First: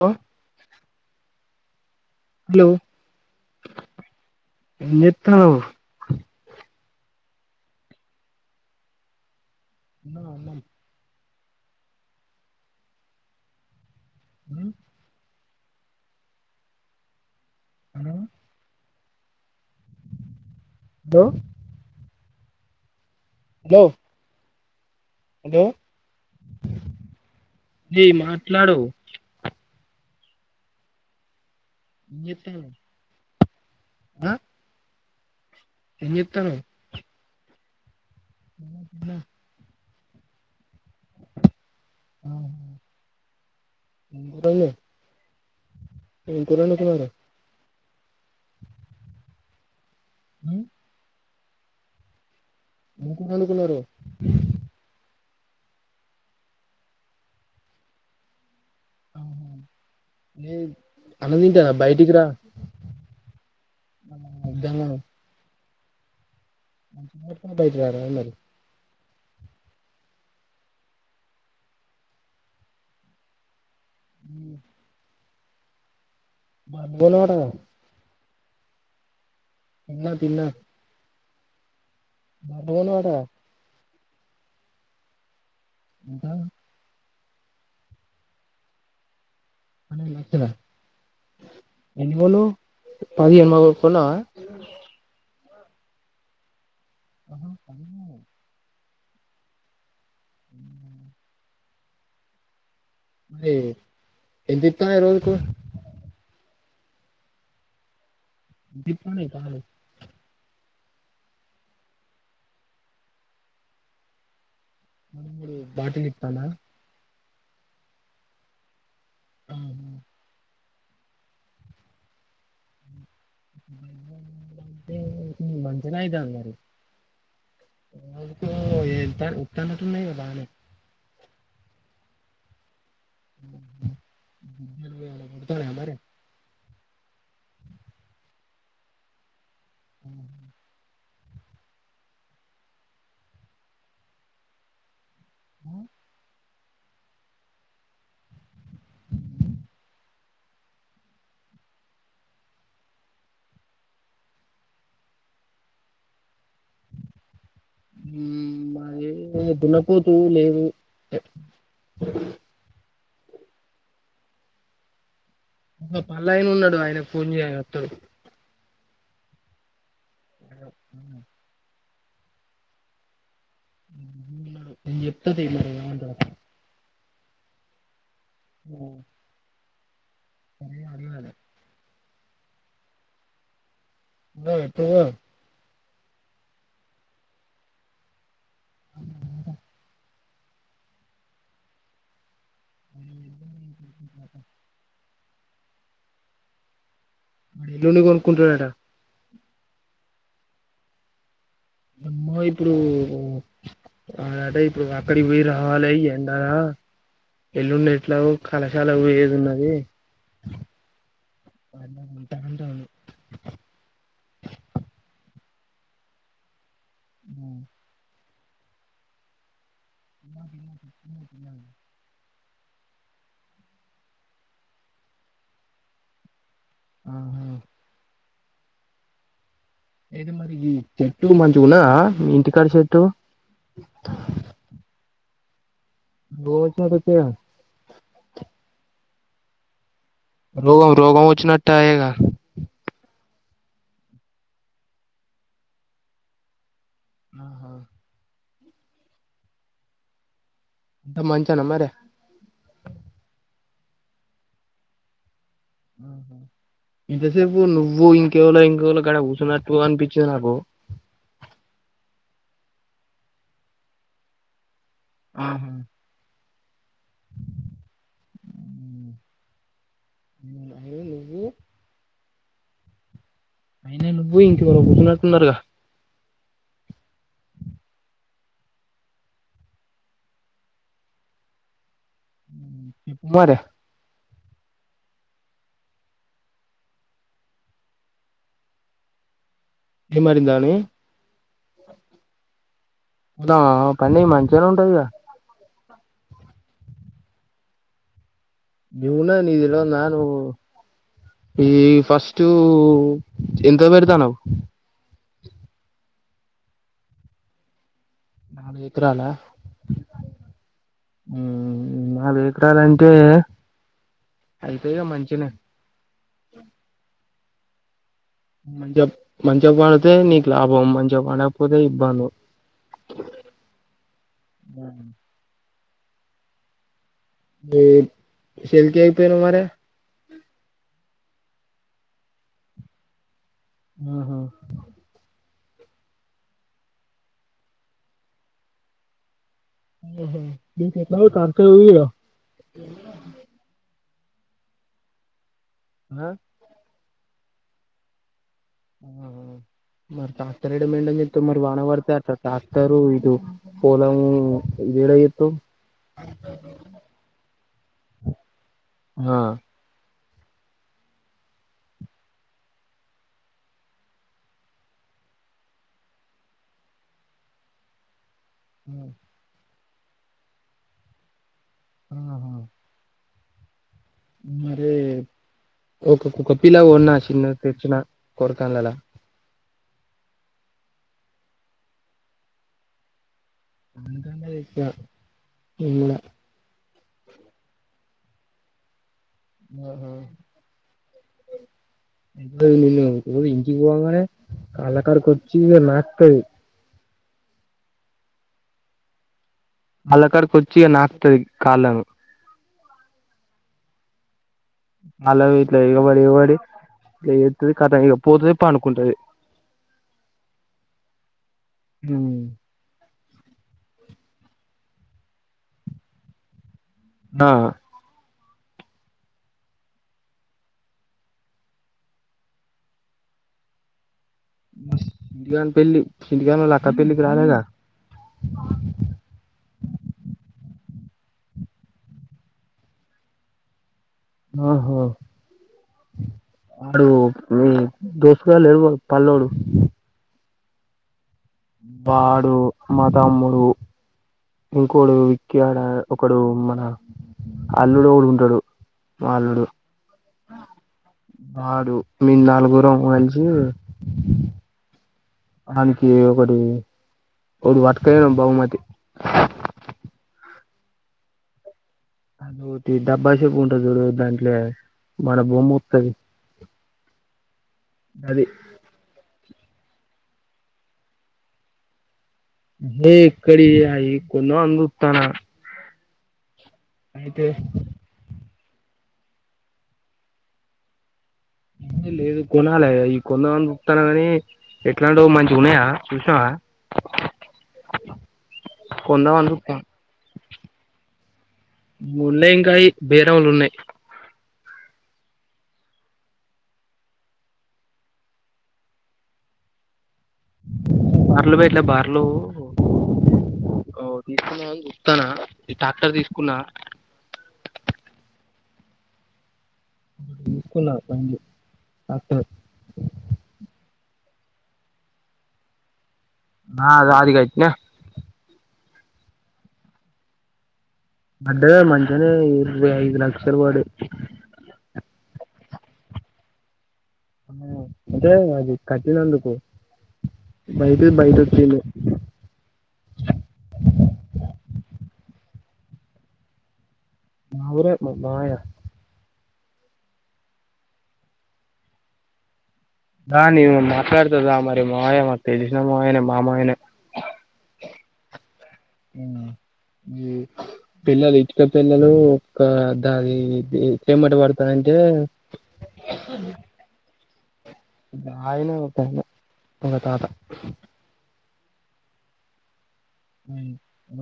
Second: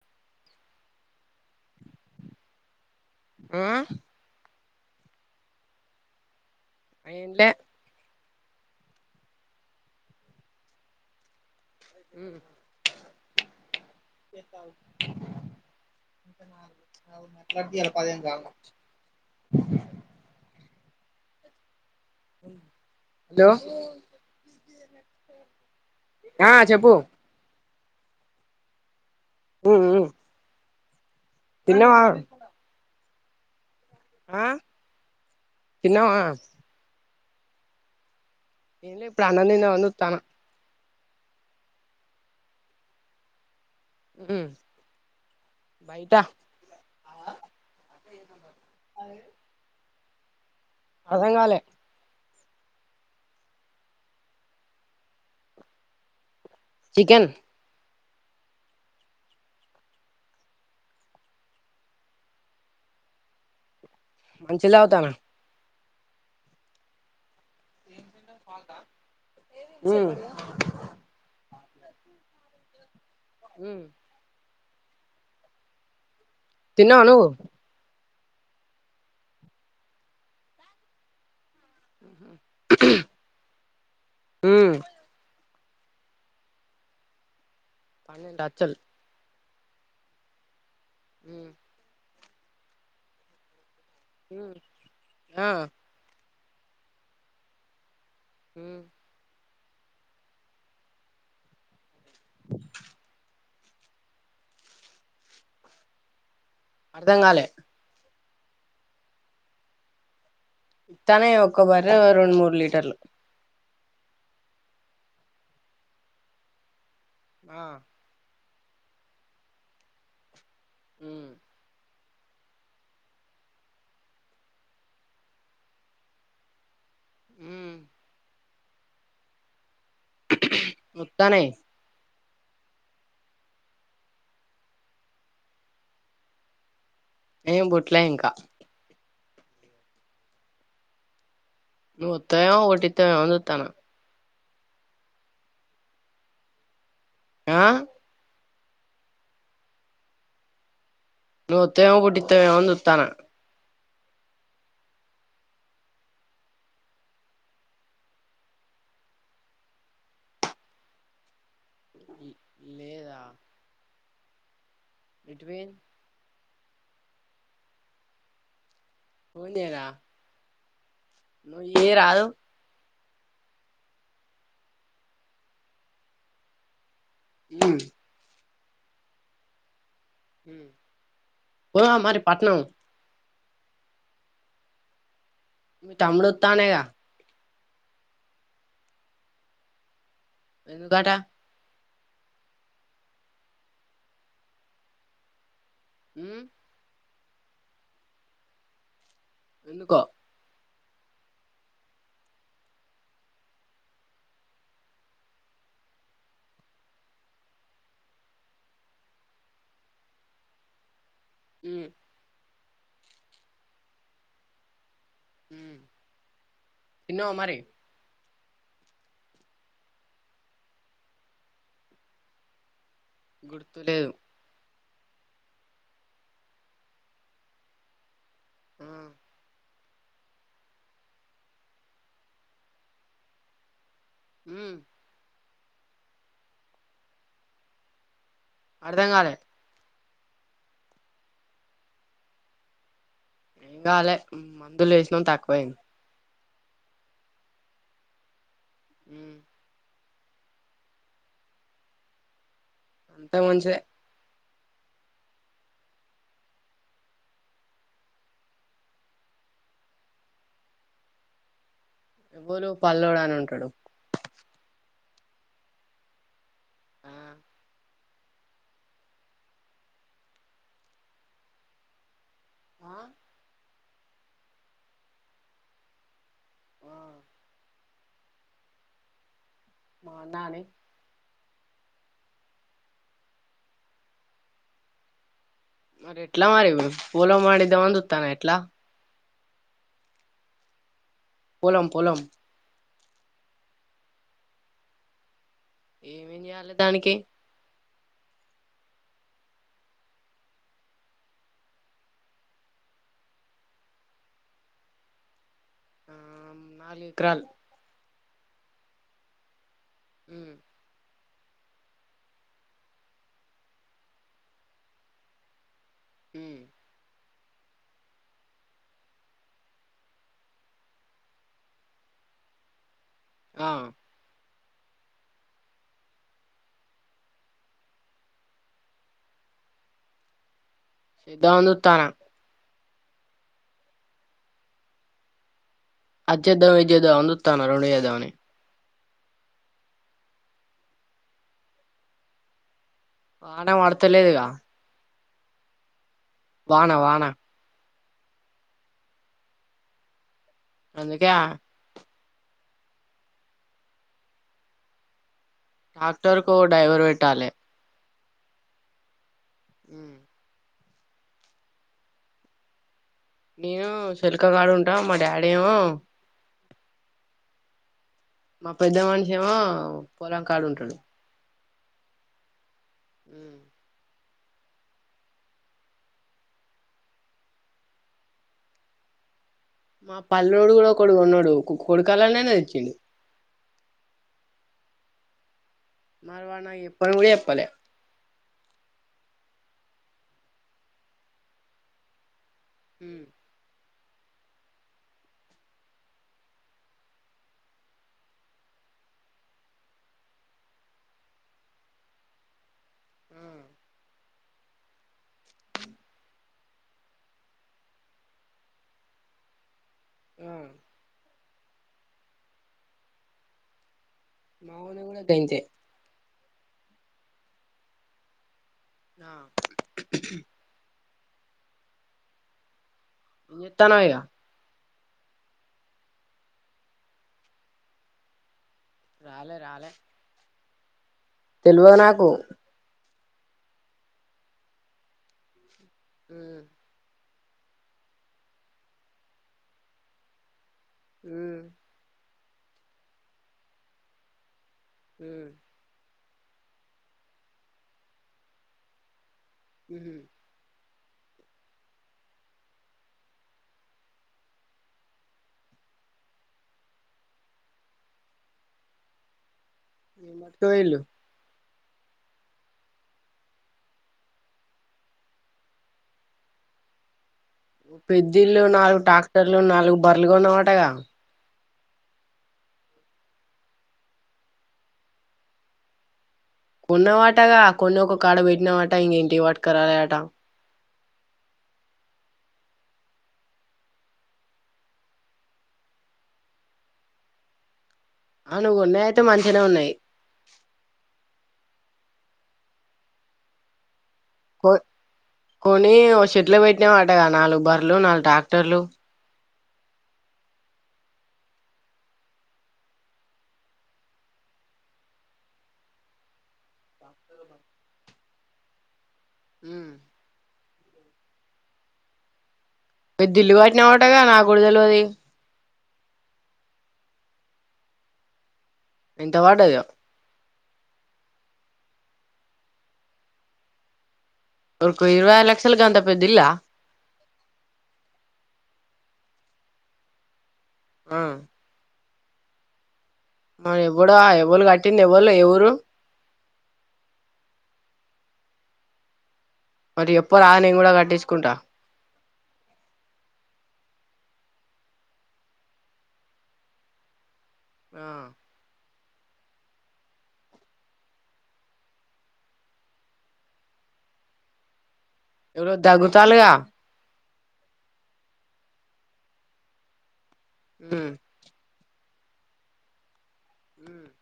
ఆ ఆ ఏం జెత్తనవ్ ఏం లా తిన్నావా అన్నం ఉ [inaudible] అర్థం కాలేదు అట్లాదిలా పది ఇంకా హలో దో దో హలో ఆ చెప్పు ఏ మాట్లాడు ఉ ఉ ఏం చెప్పావ్ ఆ ఏం తిన్నవా చెత్తనవ్ ఏం లె ఇప్పుడు అన్నం తిందామని జుతన్న ఆ ఉమ్ ఉండాలే ఏం కూర వండుతున్నారు [inaudible] అది ఉ అర్ధం కాలే ఏం కూర వండుకున్నారు చికెన్ ఆ ఏ అన్నం తింటన్న బయటికి రా మంచిలా తాగుతున్న [unintelligible] బయటికి రార అన్నాడు ఉ ఉం తిన్నవా నువ్వు పోయినవటగా [unintelligible] తిన్న బన్ వాట [unintelligible] ఉం ఎకా [unintelligible] పన్నెండు లచ్చల్ ఉమ్ ఎని పది మా [unintelligible] కొన్నవా ఉమ్ ఆ అహ స [unintelligible] ఉం ఎంత ఇత్తన్నయ్ రోజుకు అర్ధం కాలే దీపని కాను [unintelligible] ఇత్తాన్నయి ఒక్క బర్రె రెండు మూడు లీటర్లు మన మూడు బాటి నిప్తానా [unintelligible] ఆ ఆ ఉం మంచిగనే అయితాంది మరి ఉమ్ ఆ ఎ న బా అనే [unintelligible] తనయి వ త బార [inaudible] ఏమ్ పుట్లే ఇంకా అ నువ్వు వత్తవేం ఒకటి ఇత్తవెమ్ అని చుతన్నా హ [inaudible] ఆ నువ్వు వత్తవెమ్ ఒకటి ఇత్తవెమ్ అని చుత్త న్న ఉం మాది దున్నపోతు లేదు లేదా ఎటుపోయింది ఆ పళ్ళ ఆయిన ఉన్నాడు ఆయనకు ఫోన్ చెయ్ ఆయన వత్తాడు ఫోన్ చేయార నువ్వు చేయ రాదు ఎప్పు తెల ఎమంటడ [unintelligible] ఉం ఆ పోదాం మరి పట్నం ఆ ఎప్పుడు పోదాం మీ తమ్ముడు వత్తండు గా అ ఎందుకట అ ఎ మ్మ్ ఎల్లుండి కొనుక్కుంటాడంట ఎందుకొ అమ్మో ఇప్పుడు అంటే ఇప్పుడు అక్కడికి పోయి రావాలి ఎండ నా ఎల్లుండి ఎట్లాగో కళాశాల కు పొయ్యేది ఉన్నాది మా ఉమ్ అన్న వింటాంటడు మ్మ్ తిన్నావా మరి [inaudible] గుర్తులేవు ఆహా ఆ అయితే మరి ఈ చెట్టు మంచిగున్నద మీ ఇంటికాడ చెట్టు మ్మ్ రో [unintelligible] అర్థం కాలే రోగ రోగం ఉంచినట్టయిగా ఏం కాలే మందులు వేసినాం తక్కువయింది ఆహా మ్మ్ అంతా మంచేనా మరి అంత మంచే ఆహ ఇంత సేపు నువ్వు ఇంకేవాళో ఇంకేవాళో కడ కూర్చున్నట్టు అనిపించింది నాకు ఎవళు పల్లెడా అని ఉంటాడు ఆహా ఆ మ్మ్ ఏంది ఇది ఆ అయినా నువ్వే ఇంకెవరో పోతున్నట్టున్నారుగా ఆ మా నానే మ్మ్ చెప్పు మరే మరి ఎట్లా మరి ఇప్పుడు పులాము అడిద్దామని చుత్తన్నా ఎట్లా ఏ [unintelligible] మారిందాను పోలం పోలం ఉనా పంటా మంచిగానే ఉంటాదిగా ఏమేం చేయాలే దానికి దిగిన నీళ్ళలో నానవు ఈ ఫస్ట్ ఎంత పెడతాన్నవు ఆ నాలుగు ఎకరాలు నాలుగు ఏకరాల మ్మ్ మ్మ్ నాలుగు ఏకరాలంటే అయితాయినే మంచినే ఓ అంతే మంచిగా పండితే నీకు లాభం మంచిగా పడకపోతే ఇబ్బందే ఆ ఆ ఏ శకియిపోయిను మర ద్దా నుత ఆహా అత్యద్దవం విద్యద అందుస్తాను రెండు దావని చెలా తస వాన వాడతలేదుగా వానా వానే ఆ మరి కాస్తరేడ మండ అందుకే చెప్ మరి వాన పడితే అ ్రాక్టరు ఇది పోలము ఇదిెళ ఇతు డాక్టర్ కో డ్రైవర్ వెేట్టాలే ఆా ఉ నేను శల్కగాడు ఉంటాం మా డాడీ ఏమో మా పెద్ద మనిషిేమో పొలం కాళ ఉంటాడు ఆ ఉ మరి ఒక పిలా ఉన్నా చిన్న తెచ్చిన కొరకన్లలా మా పల్ోడు కూడా కొడు ఉన్నాడు కొడుకాలనేనే తెచ్చి అ మరవాన ఎప్ప విడి ఎప్పలే ఆ ఎ ని ఇ ఇంగానే కళకార కొచ్చ నాకుత యి అళ్ళక్కడకి వచ్చి నాకుది కాల అ అలా ఇట్ల ఇబడి ఇబడి ఇ ఎతుది కాద ఇక పోతుదేప్ప అనుకుంటది అవు హ మావాని కయితే ఆ ఆ చెతనాగా ఇడిగా పేలి ఇడిగాన ఇలాకా పేలి కాల రాలే రాలే తెలివ నాకు ఆఓహో ఆ దోసుగా లేరు పల్ల్లోడు ప్రపడుమాతమ్ముడు ఇంకోడు విక్క్యాడ ఒకడు మన అల్లుడు ఉంటాడు మా అల్లుడు బాడు మీ నాలుగురు అవ కలిసి ఆనికి ఒకటి ఒకడు వట్కాయబహుమతి తుయిలు అటి డబ్బాసేపు ఉంటుంది చూడు దాంట్లో మన బొమ్మ వత్తది అది పెద్దిళ్ళు నాలుగు ట్రాక్టర్లు నాలుగు బర్రలుగాన్నవు అటగా ఏక్కడి అయి కొందాం అని చుతానా కొన్నవాటగా కొన్ని ఒక కాడ పెట్టినవాట ఇంకా ఇంటికి పట్టాక రాలేద్ అట అ లేదు కొనాలి ఈ కొందమని చప్తాను కాని ఎట్లాంట మంచి ఉన్నాయా చూసినావా ఆ నువ్వు కొన్నాయి అయితే కొందామని మంచిగానే చూత్తన్న ఉన్నాయి ఉన్నాయి ఇంకాయ బేరములు ఉన్నాయి హ కొని ఓ షెట్లో పెట్టినా వాటగా నాలుగు బర్లు నాలుగు ట్రాక్టర్లు బార్లు పేట్లే బార్లు ఓ తీసుకున్నావానీ చప్తానా ఈ ట్రాక్టర్ తీసుకున్నా ఉమ్. తీసుకున్న బండ్లు ట్రాక్టర్ మీరు ఢిల్లీ వాటిని అవటగా నా కూడా తెలవది నా అది అదిగాయితనా ఎంత పడ్డది అడ్డగా మంచిగానే ఇరవై ఐదు లక్షలు పడి లక్షలగంథ పెద్దా ఇల్లా అంటే అది కఠినందుకు బయటివి ఆ బయట వచ్చినే మ ఎప్పుడు ఎవళ కట్టింది ఎవోళ ఎవురు మా ఊరే మామయ్య మరి చెప్పారా నేను కూడా కట్టించుకుంటా ఆ నివ మాట్లాడుతాదా మరి మామయ్య మాక్ తెల్సినా మామయ్యనే మా మామయ్యనే ఆ మ్మ్ పిల్లలు ఇటుక పిల్లలు ఒక దాది చెమట పడతార అంటే ఎవరో దగ్గుతాలుగా ఆయనే ఒక ఒక తాత హ్మ్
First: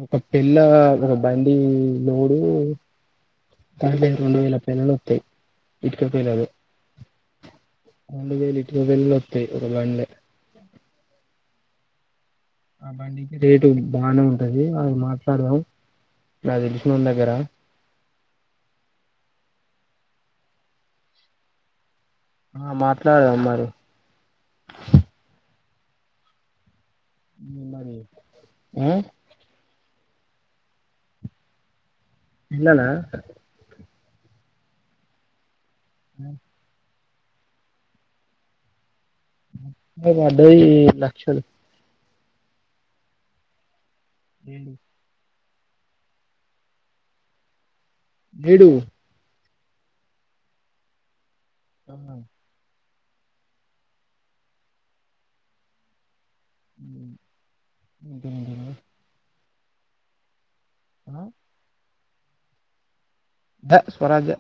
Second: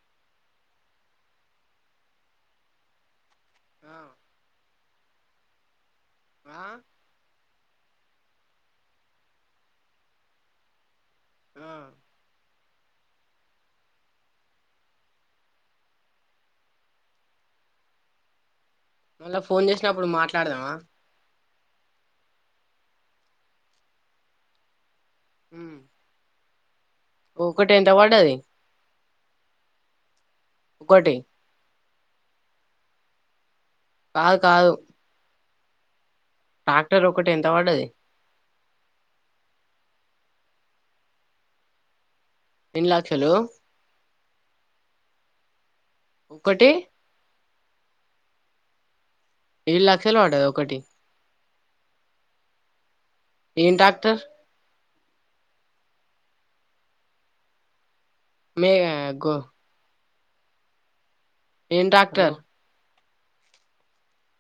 ఒక పిల్ల ఒక బండి లోడు తా ఆ పే రెండు వేల పేలాలు వస్తాయి ఇటుక పేలలు ఆ రొండూ వేల ఇటుక పేలలు వాతాయి ఒకే బాండ్యా ఆ ఆ బండికి రేటు బానే ఉంటది అది మాట్లాడదాం నా తెలిషినోలా దగ్గరా మళ్ళా ఫోన్ చేసినప్పుడు మాట్లాడదామా ఆ మాట్లాడమ్ మరి హ్మ్ ఒకటీ ఎంత మరి పడది ఆ ఒకటి ఇల్నానా కాదు కాదు డాక్టర్ ఒకటి ఎంత పడది మీకు వడ్డాయి లక్షలు ఎన్నీ లక్షలు ఏంటిది ఒకటి బ్లెడు ఏడు లక్షలు వడ్డద ఒకటి అవును ఏం ట్రాక్టర్ [inaudible] మే గో ఆ ఏం ట్రాక్టర్ ద స్వరాజే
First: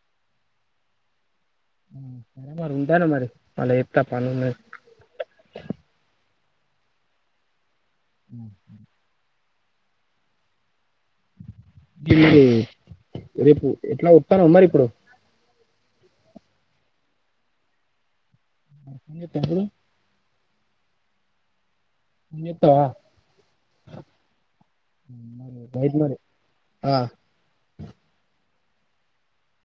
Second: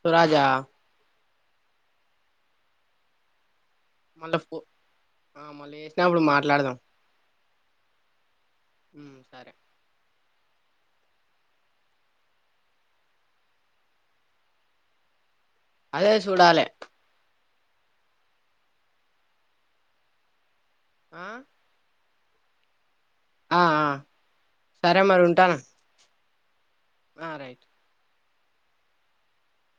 స్వరాజా సరే మరి ఉంటానా మరి మళ్ళా చెప్తా పని మళ్ళా ఫో ఆ మళ్ళీ చేసినప్పుడు మాట్లాడదాం ఉ ఉ సరే గివిదే రేపు ఎట్లా వత్తనవా మరి ఇప్పుడు అదే చూడాలే ఫోన్ చేత్తవా ఇప్పుడు ఆ ఫోన్ చెత్తవా ఆ సరే మరి ఉంటానా బయట మరి ఆ